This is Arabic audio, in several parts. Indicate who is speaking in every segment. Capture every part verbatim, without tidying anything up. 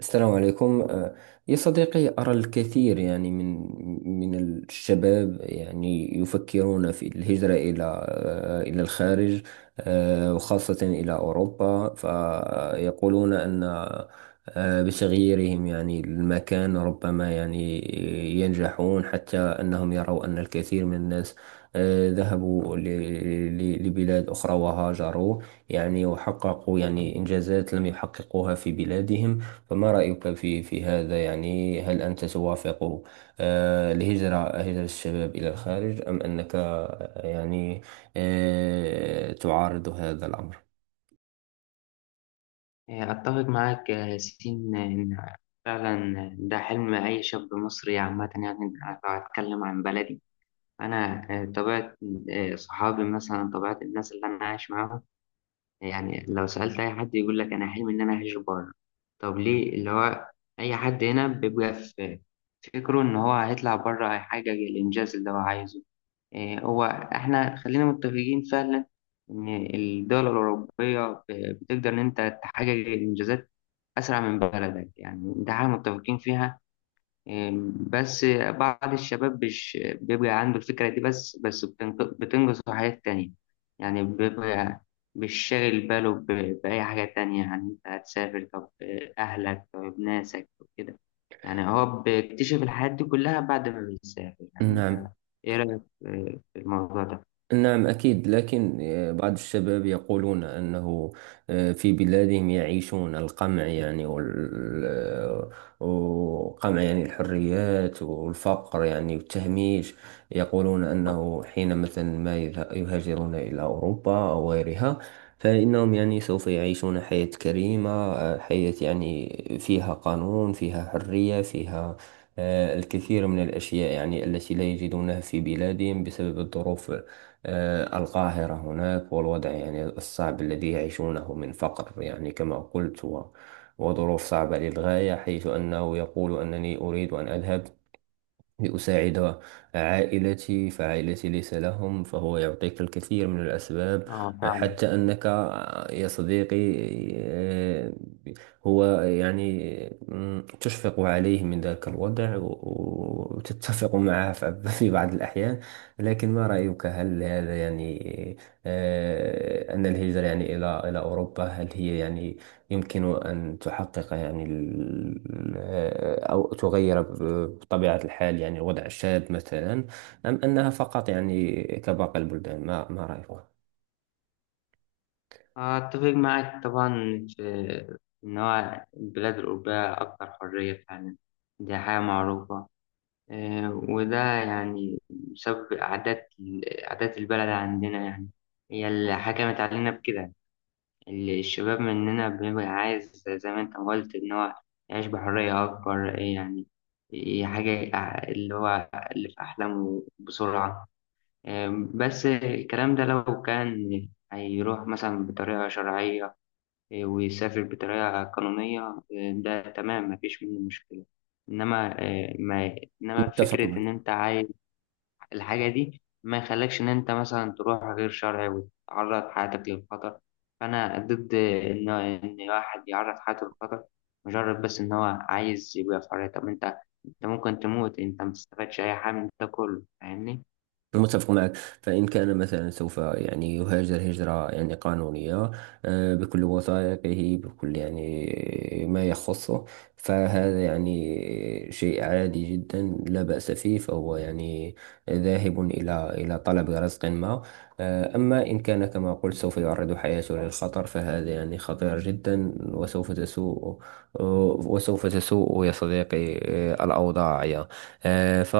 Speaker 1: السلام عليكم. آه، يا صديقي، أرى الكثير يعني من من الشباب يعني يفكرون في الهجرة إلى آه، إلى الخارج، آه، وخاصة إلى أوروبا. فيقولون أن آه، بتغييرهم يعني المكان ربما يعني ينجحون، حتى أنهم يروا أن الكثير من الناس آه، ذهبوا ل- ل- لبلاد أخرى وهاجروا يعني وحققوا يعني إنجازات لم يحققوها في بلادهم. فما رأيك في في هذا يعني؟ هل أنت توافق آه، الهجرة، هجرة الشباب إلى الخارج، أم أنك آه، يعني آه، تعارض هذا الأمر؟
Speaker 2: آه، أتفق معاك يا ياسين إن فعلا ده حلم أي شاب مصري عامة، يعني لو هتكلم عن بلدي أنا. آه، طبيعة آه، صحابي مثلا، طبيعة الناس اللي أنا عايش معاهم، يعني لو سألت أي حد يقول لك أنا حلمي إن أنا أعيش بره. طب ليه؟ اللي هو أي حد هنا بيبقى في فكره إن هو هيطلع بره هيحقق الإنجاز اللي هو عايزه. آه، هو إحنا خلينا متفقين فعلا إن الدول الأوروبية بتقدر إن أنت تحقق الإنجازات أسرع من بلدك، يعني ده حاجة متفقين فيها. أم، بس بعض الشباب مش بيبقى عنده الفكرة دي، بس بس بتنق- بتنقص في حاجات تانية. يعني بيبقى مش شاغل باله ب- بأي حاجة تانية، يعني أنت هتسافر، طب أهلك، طب ناسك وكده. يعني هو بيكتشف الحاجات دي كلها بعد ما بيسافر. يعني أنت
Speaker 1: نعم.
Speaker 2: إيه رأيك في في الموضوع ده؟
Speaker 1: نعم، أكيد، لكن آه، بعض الشباب يقولون أنه آه، في بلادهم يعيشون القمع يعني وال- آه، وقمع يعني الحريات والفقر يعني والتهميش. يقولون أنه حين مثلا ما يذه- يهاجرون إلى أوروبا أو غيرها فإنهم يعني سوف يعيشون حياة كريمة، آه، حياة يعني فيها قانون، فيها حرية، فيها آه، الكثير من الأشياء يعني التي لا يجدونها في بلادهم بسبب الظروف آه، القاهرة هناك، والوضع يعني الصعب الذي يعيشونه من فقر يعني كما قلت و- وظروف صعبة للغاية. حيث أنه يقول أنني أريد أن أذهب لأساعد عائلتي، فعائلتي ليس لهم. فهو يعطيك الكثير من الأسباب
Speaker 2: آه فعلا.
Speaker 1: حتى أنك يا صديقي، آه، هو يعني مم، تشفق عليه من ذاك الوضع و- وتتفق معه ف- في بعض الأحيان. لكن ما رأيك؟ هل هذا يعني آه، أن الهجرة يعني إلى إلى أوروبا، هل هي يعني يمكن أن تحقق يعني ال- آه، أو تغير ب- بطبيعة الحال يعني الوضع الشاذ مثلا، أم أنها فقط يعني كباقي البلدان؟ ما ما رأيك؟
Speaker 2: آه، أتفق معك طبعا في إن هو البلاد الأوروبية أكثر حرية فعلا، دي حاجة معروفة. آه، وده يعني بسبب عادات عادات البلد عندنا، يعني هي اللي حكمت علينا بكده. اللي الشباب مننا بيبقى عايز، زي ما أنت ما قلت، إن هو يعيش بحرية أكبر. آه، يعني هي حاجة ع- اللي هو اللي في أحلامه بسرعة. آه، بس الكلام ده لو كان هيروح مثلا بطريقة شرعية، إيه، ويسافر بطريقة قانونية، إيه، ده تمام مفيش منه مشكلة. إنما إيه، ما إنما
Speaker 1: متفق.
Speaker 2: فكرة إن أنت عايز الحاجة دي ما يخليكش إن أنت مثلا تروح غير شرعي وتعرض حياتك للخطر. فأنا ضد إن إن واحد يعرض حياته للخطر مجرد بس إن هو عايز يبقى في حرية. طب أنت أنت ممكن تموت، أنت ما تستفادش أي حاجة من ده كله، فاهمني؟
Speaker 1: متفق معك. فإن كان مثلا سوف يعني يهاجر هجرة يعني قانونية، آه، بكل وثائقه، بكل يعني ما يخصه، فهذا يعني شيء عادي جدا، لا بأس فيه. فهو يعني ذاهب إلى إلى طلب رزق ما. آه، أما إن كان كما قلت سوف يعرض حياته للخطر فهذا يعني خطير جدا، وسوف تسوء آه، وسوف تسوء يا صديقي آه، الأوضاع يا آه، ف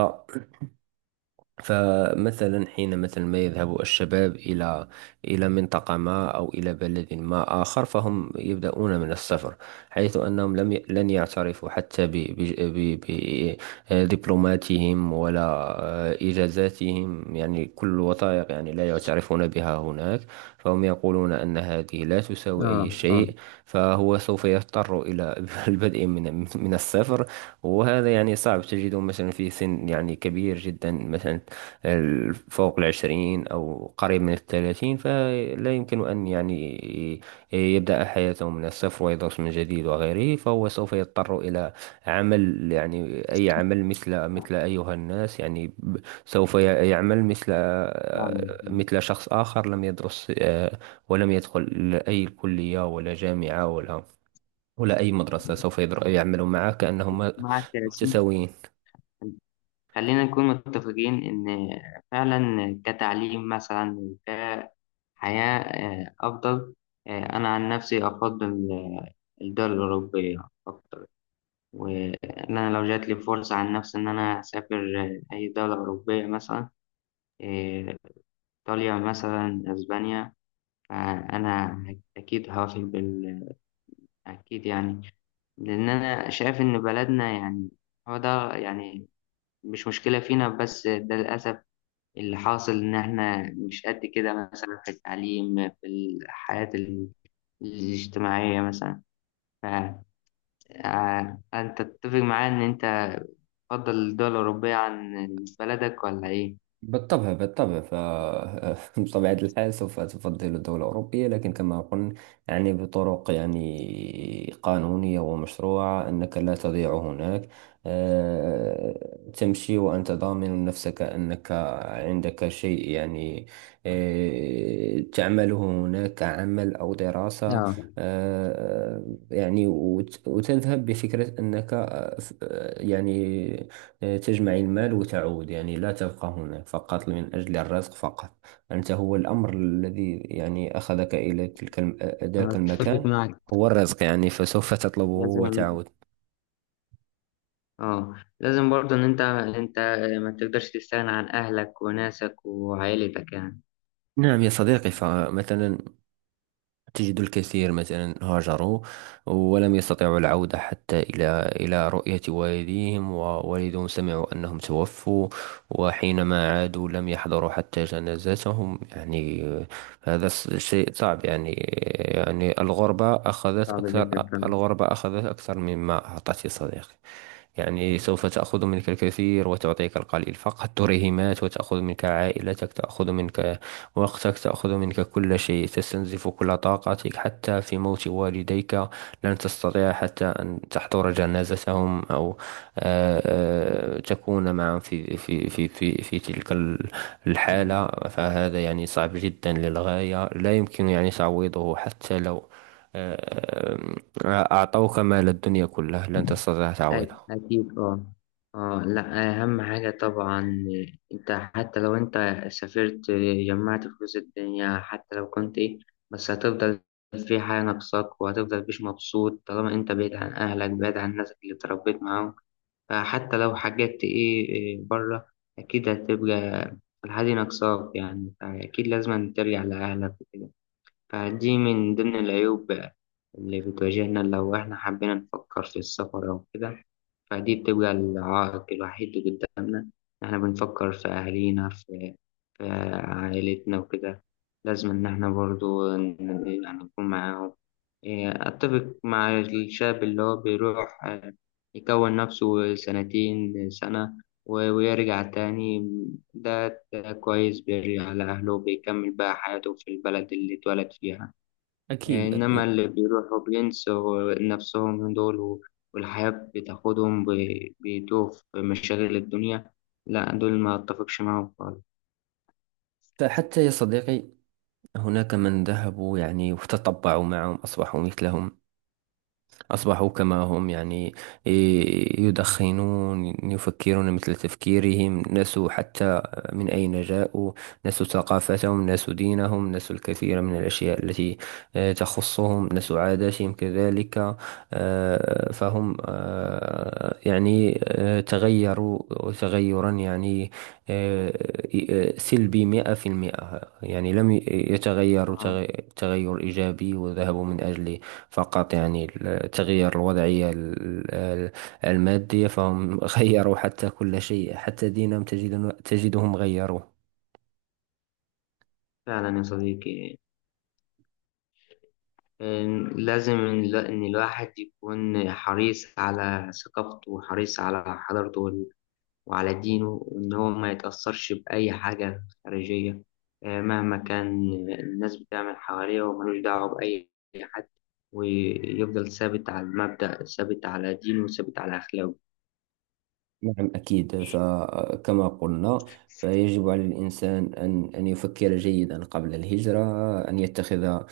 Speaker 1: فمثلا حين مثلا ما يذهب الشباب إلى إلى منطقة ما أو إلى بلد ما آخر، فهم يبدأون من الصفر. حيث أنهم لم ي... لن يعترفوا حتى ب... ب... ب... ب... آه، دبلوماتهم ولا آه، إجازاتهم، يعني كل وثائق يعني لا يعترفون بها هناك. فهم يقولون أن هذه لا تساوي أي
Speaker 2: اه اه،
Speaker 1: شيء. فهو سوف يضطر إلى البدء من من الصفر. وهذا يعني صعب، تجده مثلا في سن يعني كبير جدا مثلا، ال- فوق العشرين أو قريب من الثلاثين، فلا يمكن أن يعني ي- يبدأ حياته من الصفر ويدرس من جديد وغيره. فهو سوف يضطر إلى عمل يعني أي عمل، مثل مثل أيها الناس يعني ب- سوف ي- يعمل مثل
Speaker 2: يعني
Speaker 1: مثل شخص آخر لم يدرس آه، ولم يدخل أي كلية ولا جامعة ولا ولا أي مدرسة، سوف يدر- يعمل معه كأنهم
Speaker 2: معك يا ياسين.
Speaker 1: متساويين.
Speaker 2: خلينا نكون متفقين إن فعلا كتعليم مثلا، كحياة آه، أفضل. آه، أنا عن نفسي أفضل آه، الدول الأوروبية أكتر، وإن أنا لو جات لي فرصة عن نفسي إن أنا أسافر آه، أي دولة أوروبية مثلا، آه، إيطاليا مثلا، أسبانيا، فأنا أكيد هوافق بال، أكيد يعني. لأن أنا شايف إن بلدنا يعني هو ده يعني مش مشكلة فينا، بس ده للأسف اللي حاصل، إن إحنا مش قد كده مثلا في التعليم، في الحياة ال- الاجتماعية مثلا. فأنت تتفق معايا إن أنت تفضل الدول الأوروبية عن بلدك ولا إيه؟
Speaker 1: بالطبع، بالطبع. ف بطبيعة الحال سوف تفضل الدولة الأوروبية، لكن كما قلنا يعني بطرق يعني قانونية ومشروعة، أنك لا تضيع هناك. آه، تمشي وأنت ضامن نفسك أنك عندك شيء يعني آه، تعمله هناك، عمل أو دراسة.
Speaker 2: اه
Speaker 1: آه، يعني وت- وتذهب بفكرة أنك آه، ف- آه، يعني تجمع المال وتعود. يعني لا تبقى هناك فقط من أجل الرزق فقط. أنت هو الأمر الذي يعني أخذك إلى تلك الم-
Speaker 2: أنا
Speaker 1: ذلك
Speaker 2: أتفق
Speaker 1: المكان
Speaker 2: معك.
Speaker 1: هو الرزق، يعني فسوف تطلبه
Speaker 2: لازم،
Speaker 1: وتعود.
Speaker 2: اه لازم برضه ان انت انت ما تقدرش تستغنى عن اهلك وناسك وعائلتك يعني.
Speaker 1: نعم يا صديقي. فمثلا تجد الكثير مثلا هاجروا ولم يستطيعوا العودة حتى إلى إلى رؤية والديهم، ووالدهم سمعوا أنهم توفوا، وحينما عادوا لم يحضروا حتى جنازتهم يعني. هذا س- شيء صعب يعني. يعني الغربة أخذت
Speaker 2: صعب
Speaker 1: أكثر.
Speaker 2: جدا
Speaker 1: الغربة أخذت أكثر مما أعطت يا صديقي. يعني سوف تأخذ منك الكثير وتعطيك القليل، فقط تريهمات. وتأخذ منك عائلتك، تأخذ منك وقتك، تأخذ منك كل شيء، تستنزف كل طاقتك. حتى في موت والديك لن تستطيع حتى أن تحضر جنازتهم أو آه، آه، تكون معهم في في في في في تلك ال-
Speaker 2: فعلا.
Speaker 1: الحالة. فهذا يعني صعب جدا للغاية، لا يمكن يعني تعويضه. حتى لو آه، آه، أعطوك مال الدنيا كله لن تستطيع تعويضه.
Speaker 2: أك- أكيد أه. أه لأ، أهم حاجة طبعا، أنت حتى لو أنت سافرت، جمعت فلوس الدنيا، حتى لو كنت إيه، بس هتفضل في حاجة ناقصاك، وهتفضل مش مبسوط طالما أنت بعيد عن أهلك، بعيد عن الناس اللي اتربيت معاهم. فحتى لو حاجات إيه إيه بره، أكيد هتبقى الحاجة ناقصاك، يعني فأكيد لازم ترجع لأهلك وكده. فدي من ضمن العيوب اللي بتواجهنا لو إحنا حبينا نفكر في السفر أو كده. فدي بتبقى العائق الوحيد اللي قدامنا. احنا بنفكر في أهالينا، في في عائلتنا وكده، لازم إن احنا برضو ن- يعني نكون معاهم. إيه، أتفق مع الشاب اللي هو بيروح آه، يكون نفسه سنتين سنة و- ويرجع تاني. ده ده كويس، بيرجع لأهله وبيكمل بقى حياته في البلد اللي اتولد فيها.
Speaker 1: أكيد،
Speaker 2: إنما اللي
Speaker 1: أكيد.
Speaker 2: بيروحوا بينسوا نفسهم دول، و- والحياة بتاخدهم، ب- بيتوه في مشاغل الدنيا، لا دول ما أتفقش معاهم خالص.
Speaker 1: فحتى يا صديقي هناك من ذهبوا يعني وتطبعوا معهم، أصبحوا مثلهم، أصبحوا كما هم يعني، ي- يدخنون، يفكرون مثل تفكيرهم، نسوا حتى من أين جاءوا، نسوا ثقافتهم، نسوا دينهم، نسوا الكثير من الأشياء التي آه، تخصهم، نسوا عاداتهم كذلك. آه، فهم آه، يعني آه، تغيروا تغيرا يعني آه، آه، سلبي مئة في المئة. يعني لم ي- يتغيروا
Speaker 2: آه،
Speaker 1: تغ- تغير إيجابي وذهبوا من أجله، فقط يعني ال- تغيير الوضعية ال- ال- المادية. فهم غيروا حتى كل شيء، حتى دينهم تجد تجدهم غيروه.
Speaker 2: فعلا يا صديقي، إن- لازم إن لا- إن الواحد يكون حريص على ثقافته، وحريص على حضارته، وعلى دينه، وإن هو ما يتأثرش بأي حاجة خارجية آه، مهما كان الناس بتعمل حواليه، وملوش دعوة بأي حد، ويفضل ثابت على المبدأ، ثابت على دينه، وثابت على أخلاقه.
Speaker 1: نعم، أكيد. فكما قلنا، فيجب على الإنسان أن أن يفكر جيدا قبل الهجرة، أن يتخذ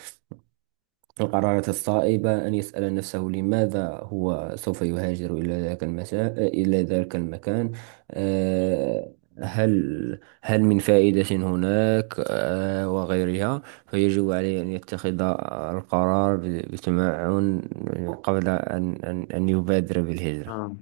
Speaker 1: القرارات الصائبة، أن يسأل نفسه لماذا هو سوف يهاجر إلى ذاك المسا... إلى ذاك المكان، آه، هل هل من فائدة هناك آه، وغيرها. فيجب عليه أن يتخذ القرار ب- بتمعن قبل أن أن أن يبادر بالهجرة.
Speaker 2: آه.